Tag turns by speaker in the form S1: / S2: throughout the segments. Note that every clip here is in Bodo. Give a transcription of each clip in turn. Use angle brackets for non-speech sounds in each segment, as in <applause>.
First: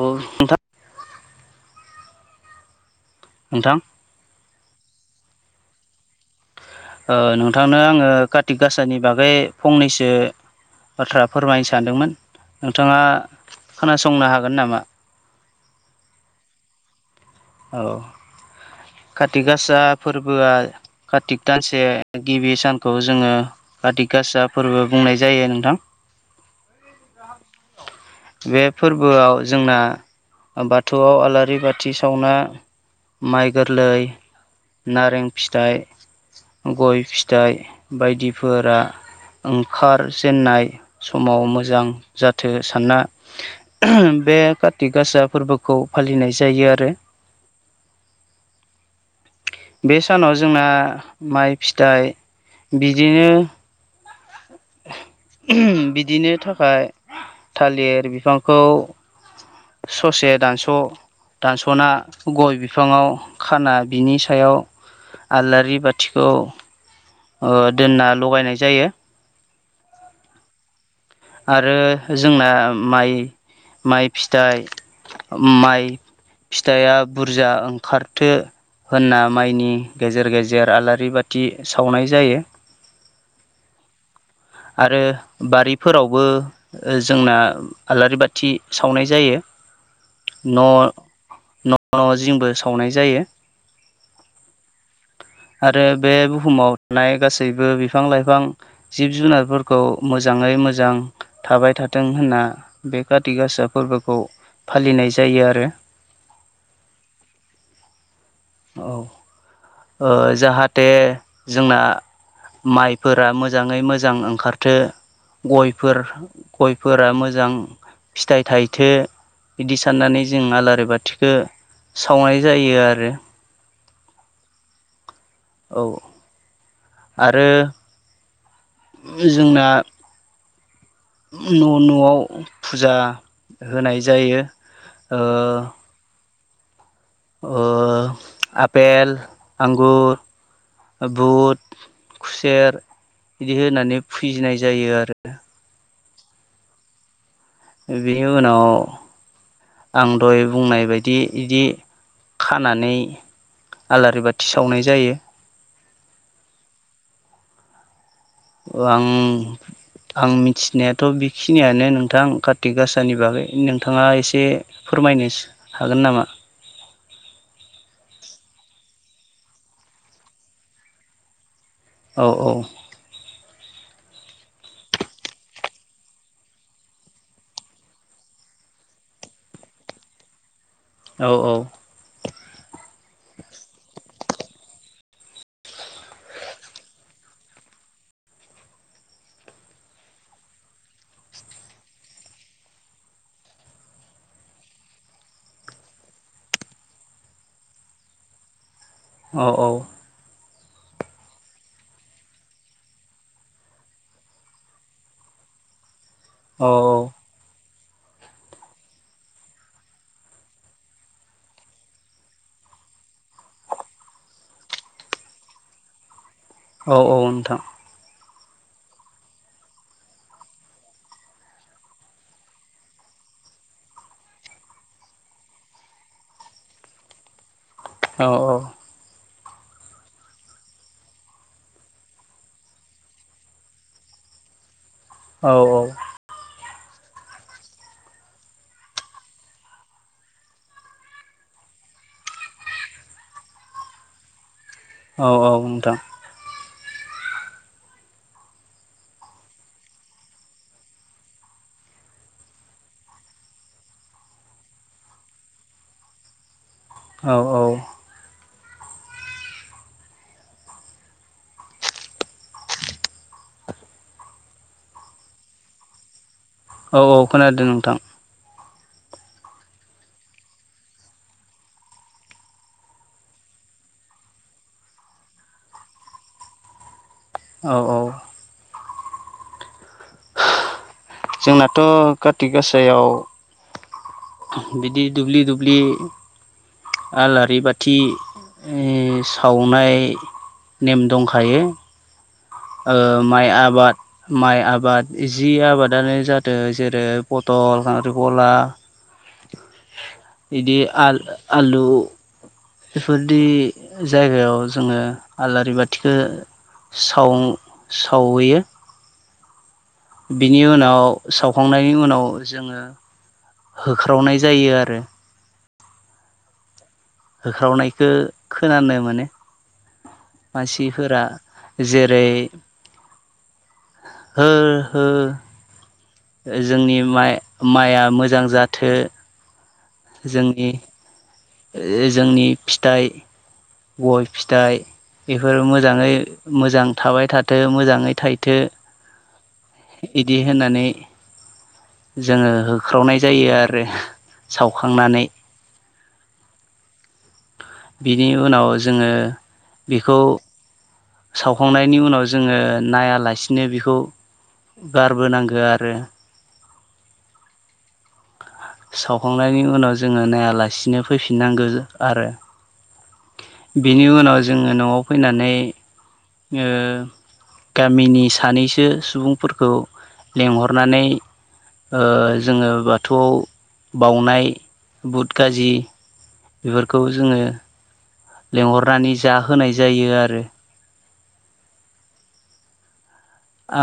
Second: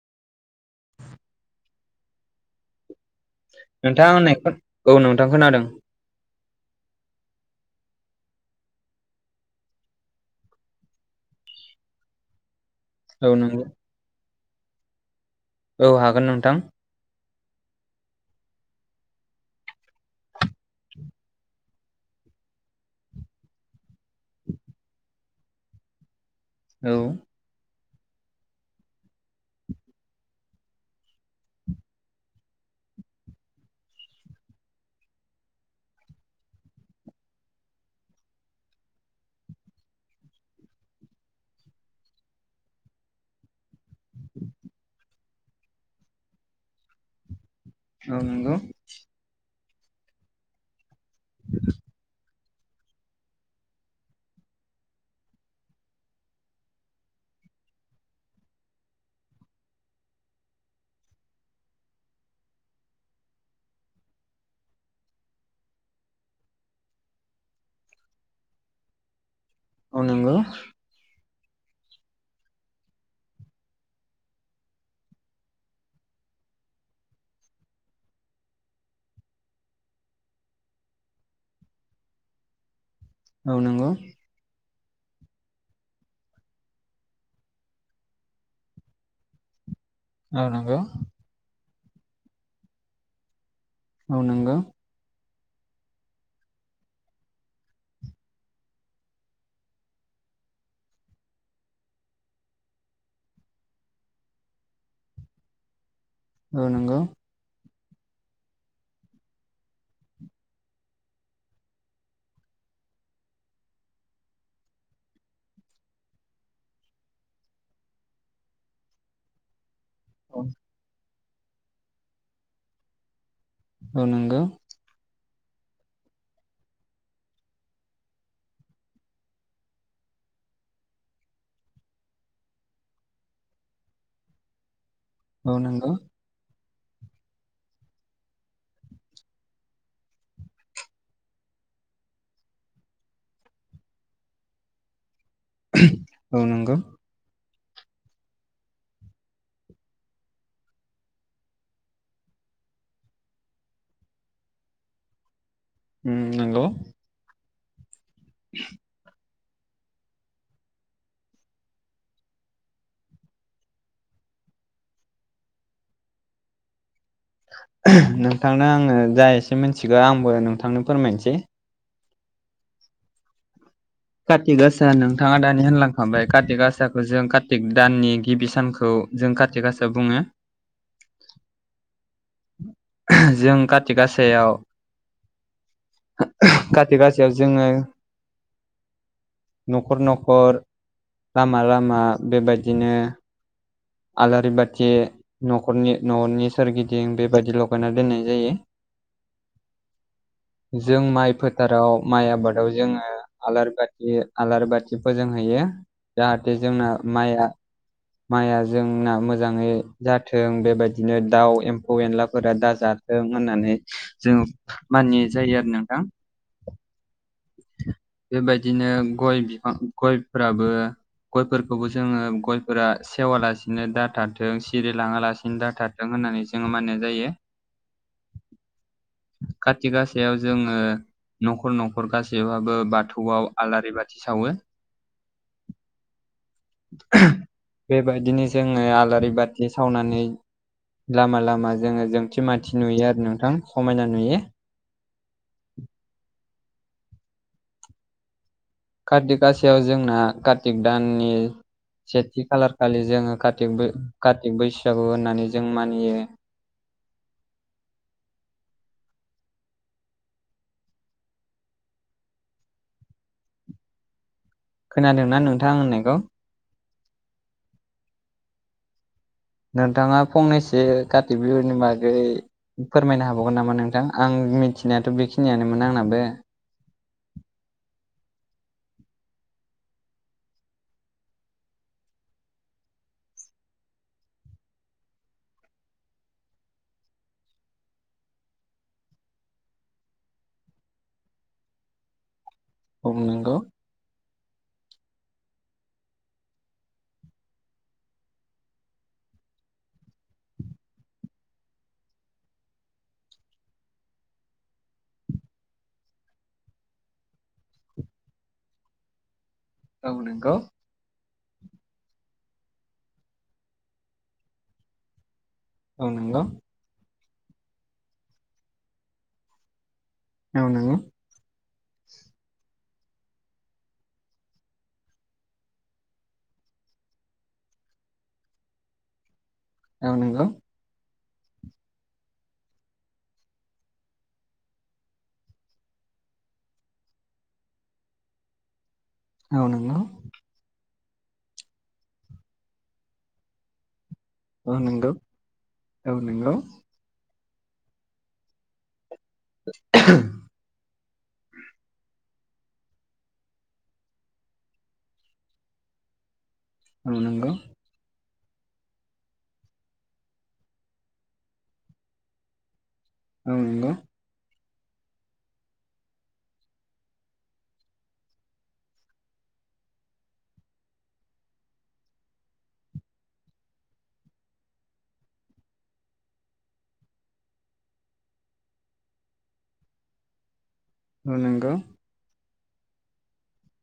S1: अ नोंथां? नोंथां
S2: नोंथांङा आं होननायखौ? औ नोंथां खोनादों।
S1: ओ नोंथांनो आङो काति गासानि बागै फंनैसो बाथ्रा फोरमायनो सानदोंमोन नोंथाङा
S2: औ नंगौ
S1: खोनासं'नो हागोन नामा?
S2: औ हागोन नोंथां।
S1: औ। काति गासा फोरबोआ कातिक दानसे गिबि सानखौ जोङो कातिक गासा फोरबो बुंनाय जायो नोंथां।
S2: औ।
S1: बे फोरबोआव जोंना बाथौआव आलारि बाथि सावना माइ गोरलै नारें फिथाइ गय फिथाइ बायदिफोरा ओंखारजेेननाय समाव मोजां जाथो सानना <unintelligible> बे काति गासा फोरबोखौ फालिनाय जायो आरो।
S2: औ नंगौ।
S1: बे सानाव जोंना माइ फिथाइ बिदिनो <inaudible> <unintelligible> बिदिनो थाखाय थालिर बिफांखौ ससे दानस' दानस'ना गय बिफाङाव खाना बिनि सायाव आलारि बाथिखौ ओ दोनना लगायनाय जायो।
S2: औ नंगौ।
S1: आरो जोंना माइ माइ फिथाइ माइ फिथाइआ बुरजा ओंखारथो होनना माइनि गेजेर गेजेर आलारि बाथि सावनाय जायो।
S2: औ नंगौ।
S1: आरो बारि फोरावबो जोंना आलारि बाथि सावनाय जायो।
S2: औ
S1: न'
S2: नांगौ।
S1: <unintelligible> जिंबो सावनाय जायो।
S2: औ नंगौ।
S1: आरो बे बुहुमाव थानाय गासैबो बिफां लाइफां जिब जुनारफोरखौ मोजाङै मोजां थाबाय थाथों होनना बे काति गासा फोरबोखौ फालिनाय जायो आरो
S2: औ नंगौ।
S1: औ ओ जाहाथे जोंना माइफोरा मोजाङै मोजां ओंखारथों गयफोर गयफोरा मोजां फिथाइ थाइथो बिदि साननानै
S2: औ नंगौ
S1: जों आलारि बाथिखो सावनाय जायो आरो
S2: औ नोंगौ।
S1: औ। आरो जोंना न' न'आव फुजा होनाय जायो। ओ
S2: औ नंगौ।
S1: ओ आपेल, आंगुर बुद, खुसेर, बिदि होनानै फुजिनाय जायो आरो।
S2: औ नंगौ।
S1: बिनि उनाव आं दहाय बुंनाय बायदि इदि खानानै आलारि बाथि सावनाय जायो।
S2: उम नोंगौ।
S1: आं आं मिथिनायाथ' बेखिनियानो नोंथां कार्तिक गाासानि बागै नोंथाङा एसे फोरमाय नि हागोन नामा?
S2: नोंथांनो आङो जा एसे मिथिगौ आंबो नोंथांनो फोरमायनोसै
S1: औ औ
S2: कार्तिक आसा नोंथाङा दानि होनलांखांबाय कारतिक आसाखौ जों कार्तिक दाननि गिबि सानखौ जों खाथि गासा बुङो।
S1: औ औ
S2: जों काथि गासायाव काथि गासायाव जोङो न'खर न'खर लामा लामा बेबायदिनो आलारि बाथि न'खरनि न'रनि सोरगिदिं बेबायदि लगायना दोननाय जायो
S1: औ औ
S2: जों माइ फोथाराव माइ आबादाव जोङो। आलारि बाथि आलारि बाथि फोजोंहैयो जाहाथे
S1: औ
S2: जोंना माइआ माइआ जोंना मोजाङै जाथों बेबायदिनो दाउ एम्फौ एनलाफोरा दाजाथों होननानै जों मानिनाय जायो आरो नोंथां
S1: औ औ नोंथां
S2: बेबायदिनो गय बिफां गयफोराबो गयफोरखौबो जोङो गयफोरा सेवा लासिनो दाथाराथों सिरि लाङा लासिनो दाथाराथों होन होननानै जोङो मानिनाय जायो
S1: औ औ
S2: काति गासायाव जोङो न'खर न'खर गासैबाबो बाथौआव आलारि बाथि सावो
S1: औ औ
S2: बेबायदिनो जोङो आलारि बाथि सावनानै लामा लामा जोङो जोंथि मानथि नुयो आरो नोंथां समायना नुयो
S1: औ औ नोंथां
S2: कार्तिक गासियाव जोंना कार्तिक दाननि सेथि खालार खालि जोङो क कार्तिक बैसागु होननानै जों मानियो
S1: औ औ।
S2: खोनादोंना नोंथां आं होननायखौ
S1: औ औ खोनादों नोंथां
S2: नोंथाङा फंनैसो काति बिहुनि बागै फोरमायनो हाबावगोन नामा नोंथां आं मिथिनायाथ' बेखिनियानोमोन आंनाबो
S1: औ औ। जोंनाथ' काति गासायाव बिदि दुब्लि दुब्लि आलारि बाथि सावनाय नेम दंखायो।
S2: औ
S1: माइ
S2: नंगौ
S1: आबाद माइ आबाद आबाद जि आबादानो जादों जेरै पटल खांख्रि गला बिदि आलु बेफोरदि जायगायाव जोङो आलारि बाथिखौ साव -सावहैयो।
S2: औ नंगौ
S1: बिनि उनाव सावखांनायनि उनाव जोङो होख्रावनाय जायो आरो।
S2: औ‌ नंगौ।
S1: होख्रावनायखौ खोनानो मोनो।।
S2: औ नंगौ
S1: मानसिफोरा जेरै हो-हो जोंनि माइ माइआ मोजां जाथो
S2: औ नंगौ
S1: जोंनि जोंनि फिथाइ गय फिथाइ बेफोरो मोजाङै मोजां थाबाय थाथों मोजाङै थायथो
S2: औ नंगौ
S1: बिदि होनानै जोङो होख्रावनाय जायो आरो।
S2: औ नंगौ
S1: सावखांनानै
S2: औ नं‌‌गौ।
S1: बिनि उनाव जोङो बेखौ सावखांनायनि उनाव जोङो नायालासिनो बेखौ गारबोनांगौ आरो
S2: औ नंगौ।
S1: सावखांनायनि उनाव जोङो नायालासिनो फैफिननांगौ आरो।
S2: औ नंगौ
S1: बेनि उनाव जोङो न'आव फैनानै ओ गामिनि सानैसो सुबुंफोरखौ लेंंहरनानै ओ जोङो बाथौआव बाउनाय बुट खाजि बेफोरखौ जोङो लेंहरनानै जाहोनाय जायो आरो।
S2: औ नंगौ।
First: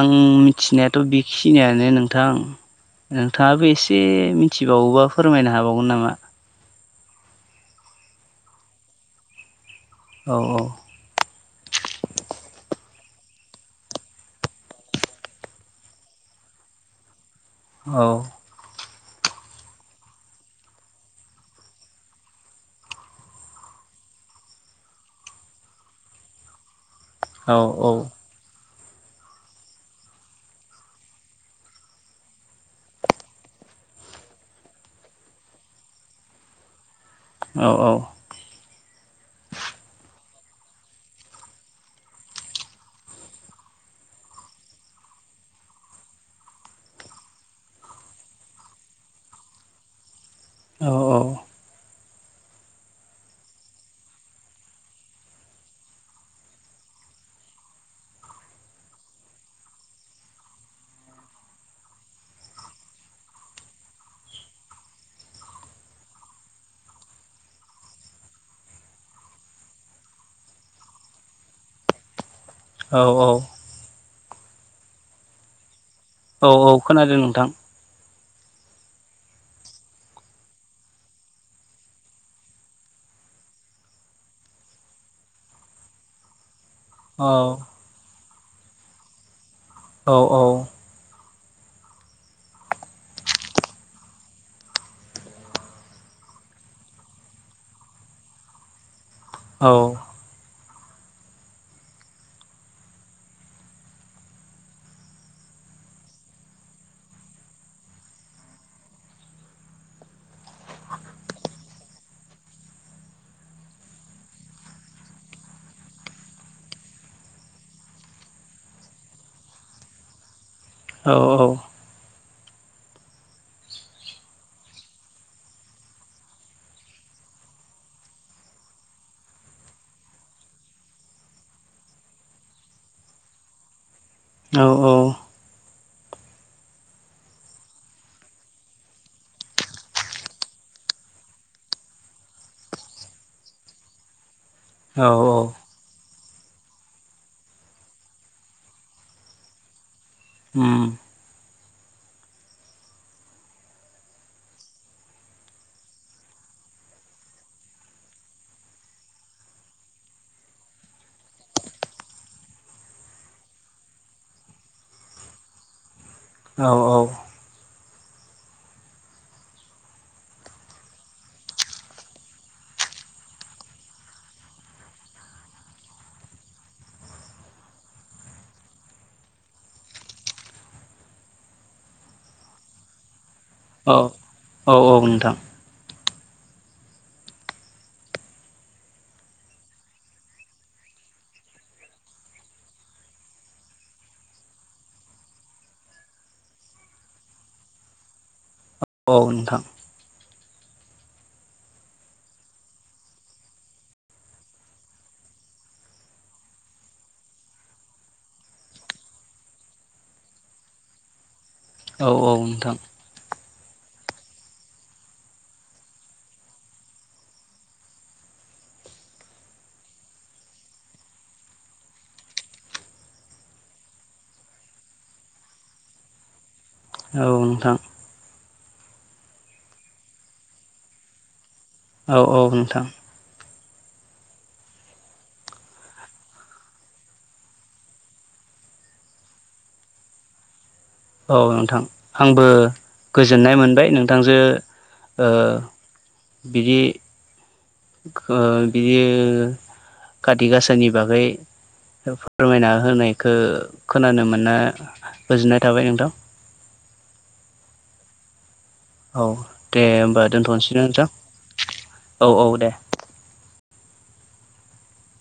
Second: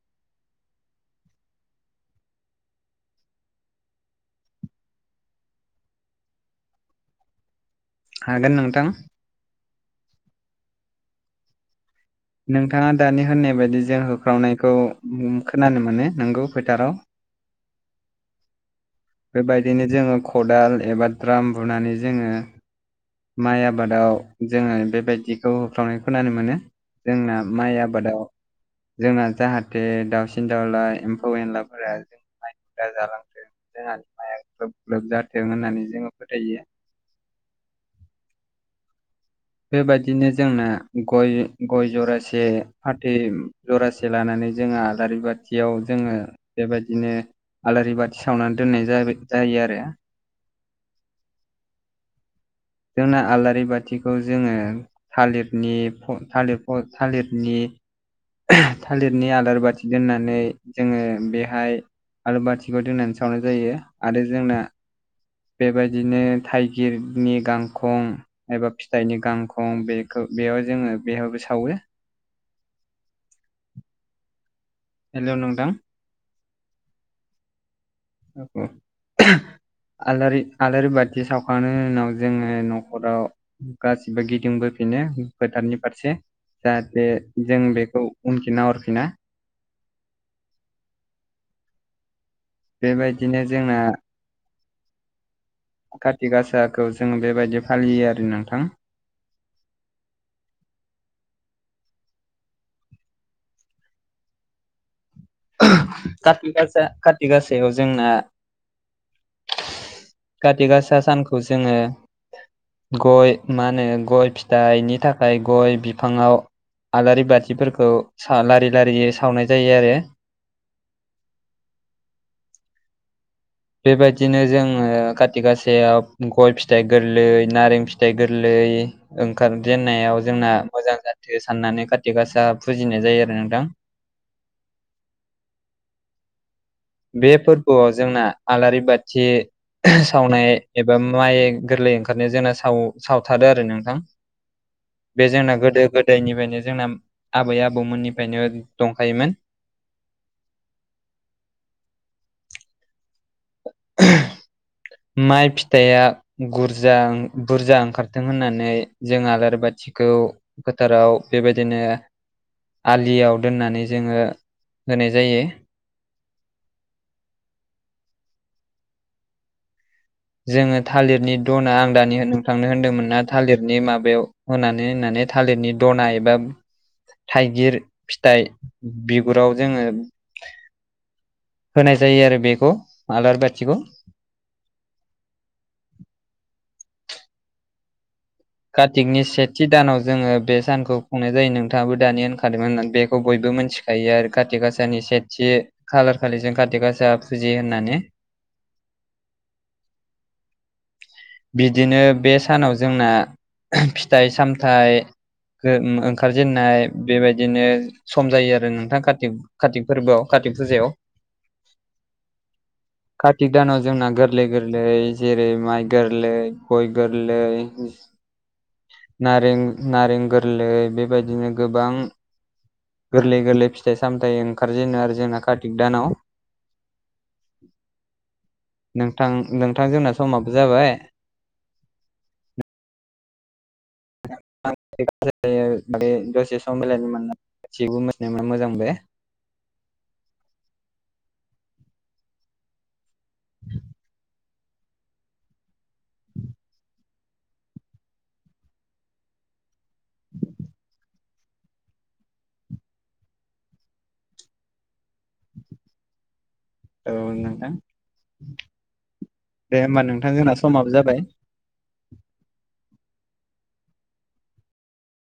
S1: आं मिथिनायाथ' बेखिनियानो नोंथां। नोंथाङाबो एसे मिथिबावोबा फोरमायनो हाबावगोन नामा? लांदां
S2: हागोन नोंथां।
S1: औ-औ
S2: नोंथाङा दानि होननाय बायदि जों होख्रावनायखौ खोनानो मोनो नंगौ फोथाराव
S1: औ।
S2: बेबायदिनो जोङो खदाल एबा द्राम बुनानै जोङो माइ आबादाव जोङो बेबायदिखौ होफ्रावनायखौ खोनानो मोनो। जोंना
S1: औ
S2: माइ आबादाव जोंना जाहाथे दाउसिन दाउला एम्फौ एनलाफोरा जोंनि माइखौ दि जालांथों जोंहा माया ग्लोब-ग्लोब जाथों होननानै जोङो फोथायो।
S1: औ-औ
S2: बेबायदिनो जोंना गय-गय जरासे फाथै जरासे लानानै नै जोङा आलारि बाथियाव जोङो बेबायदिनो आलारि बाथि सावनानै दोननाय जा-जायो आरो।
S1: औ-औ
S2: जोंना आलारि बाथिखौ जोङो थालिरनि थालिर थालिरनि
S1: लांदां
S2: थालिरनि आलारि बाथि दोननानै जोङो बेहाय आलारि बाथिबो दोनना सावनाय जायो आरो जोंना बेबायदिनो थाइगिरनि गांखं एबा फिथाइनि गांखं बेखौ बेयाव जोङो बेहायबो सावो।
S1: औ-औ
S2: हेलौ नोंथां।
S1: औ-औ खोनादों नोंथां।
S2: गुजुनाय आलारि आलारि बाथि सावखांनायनि उनाव जोङो न'खराव गासिबो गिदिंबो फिनो फोथारनि फारसे जाहाथे
S1: औ
S2: जों बेखौ उनखि नाहरफिना
S1: औ औ
S2: बेबायदिनो जोंना कातिकासाखौ जों बेबायदि फालियो आरो नोंथां
S1: औ।
S2: काति गासा काति गासायाव जोंना कति गासा सानखौ जोङो। गय मा होनो गय फिथाइनि थाखाय गय बिफाङाव आलारि बाथिफोरखौ सा लारि लारियै सावनाय जायो आरो
S1: औ औ
S2: बेबायदिनो जोङो खाति गासेायाव गय फिथाइ गोरलै नारें फिथाइ गोरलै ओंखार जेननायाव जोंना मोजां जाथों साननानै खाारथि गासा फुजिनाय जायो आरो नों थां
S1: औ औ
S2: बे फोरबोआव जोंना आलारि बाथि सावनाय एबा माइ गोरलै ओंखारनाय जोंना साव सावथारो आरो नोंथां
S1: औ
S2: बे जोंना गोदो गोद दायनिफ्रायनो जोंना आबै आबौमोननिफ्रायनो दंखायोमोन।
S1: ओम
S2: <unintelligible> माइ फिथाइया गुरजा बुरजा ओंखारथों होननानै जों आलारि बाथि खौ फोथाराव बेबायदिनो आलियाव दोननानै जोङो होनाय जायो।
S1: औ औ।
S2: जोङो थालिरनि दना आं दानि नोंथांनो होनदोंमोन ना थालिरनि माबायाव होनानै होननानै थालिरनि दना एबा थाइगिर फिथाइ बिगुराव जोङो होनाय जायो आरो बेखौ आलार बा
S1: औ औ औ नोंथां
S2: कार्तिकनि सेथि दानाव जोङो बे सानखौ खुंनाय जायो नोंथाङाबो दानि होनखादोंमोन होननानै बेखौ बयबो बो मिथिखायो आरो काथि गाासानि सेथि खालार खालिजों काति गासा फुजियो होननानै
S1: औ नोंथां
S2: बिदिनो बे सानाव जोंना फिथाइ सामथाय ओंखारजेनाय बेबायदिनो सम जायो आरो नोंथां कातिक कातिक फोरबोआव तिक फुजायाव
S1: औ औ नोंथां
S2: कातिक दानाव जोंना गोरलै गोरलै जेरै रै माइ गोरलै गय गोरलै नारें नारें गोरलै बेबायदिनो गोबां गोरलै गोरलै फिथाइ सामथायाइ ओंखारजेनो आरो जोंना कातिक दानाव
S1: औ नोंथां
S2: नोंथां नोंथां जोंना समाबो जाबाय
S1: औ औ नोंथां
S2: जायो दसे सम मिलानि मोन गाससिबो मिथिनाय मोना मोजां बे
S1: <unintelligible> औ नोंथां आंबो गोजोननाय मोनबाय नोंथांजो ओ बिदि खो बिदि काति गाासानि बागै फोरमायना होनायखौ खोनानो मोनना गोजोननाय थाबाय नोंथां
S2: औ नोंथां
S1: औ दे होमबा
S2: नोंथां जोंना
S1: दोनथ'सै
S2: समाबो
S1: नोंथां
S2: जाबाय
S1: औ औ दे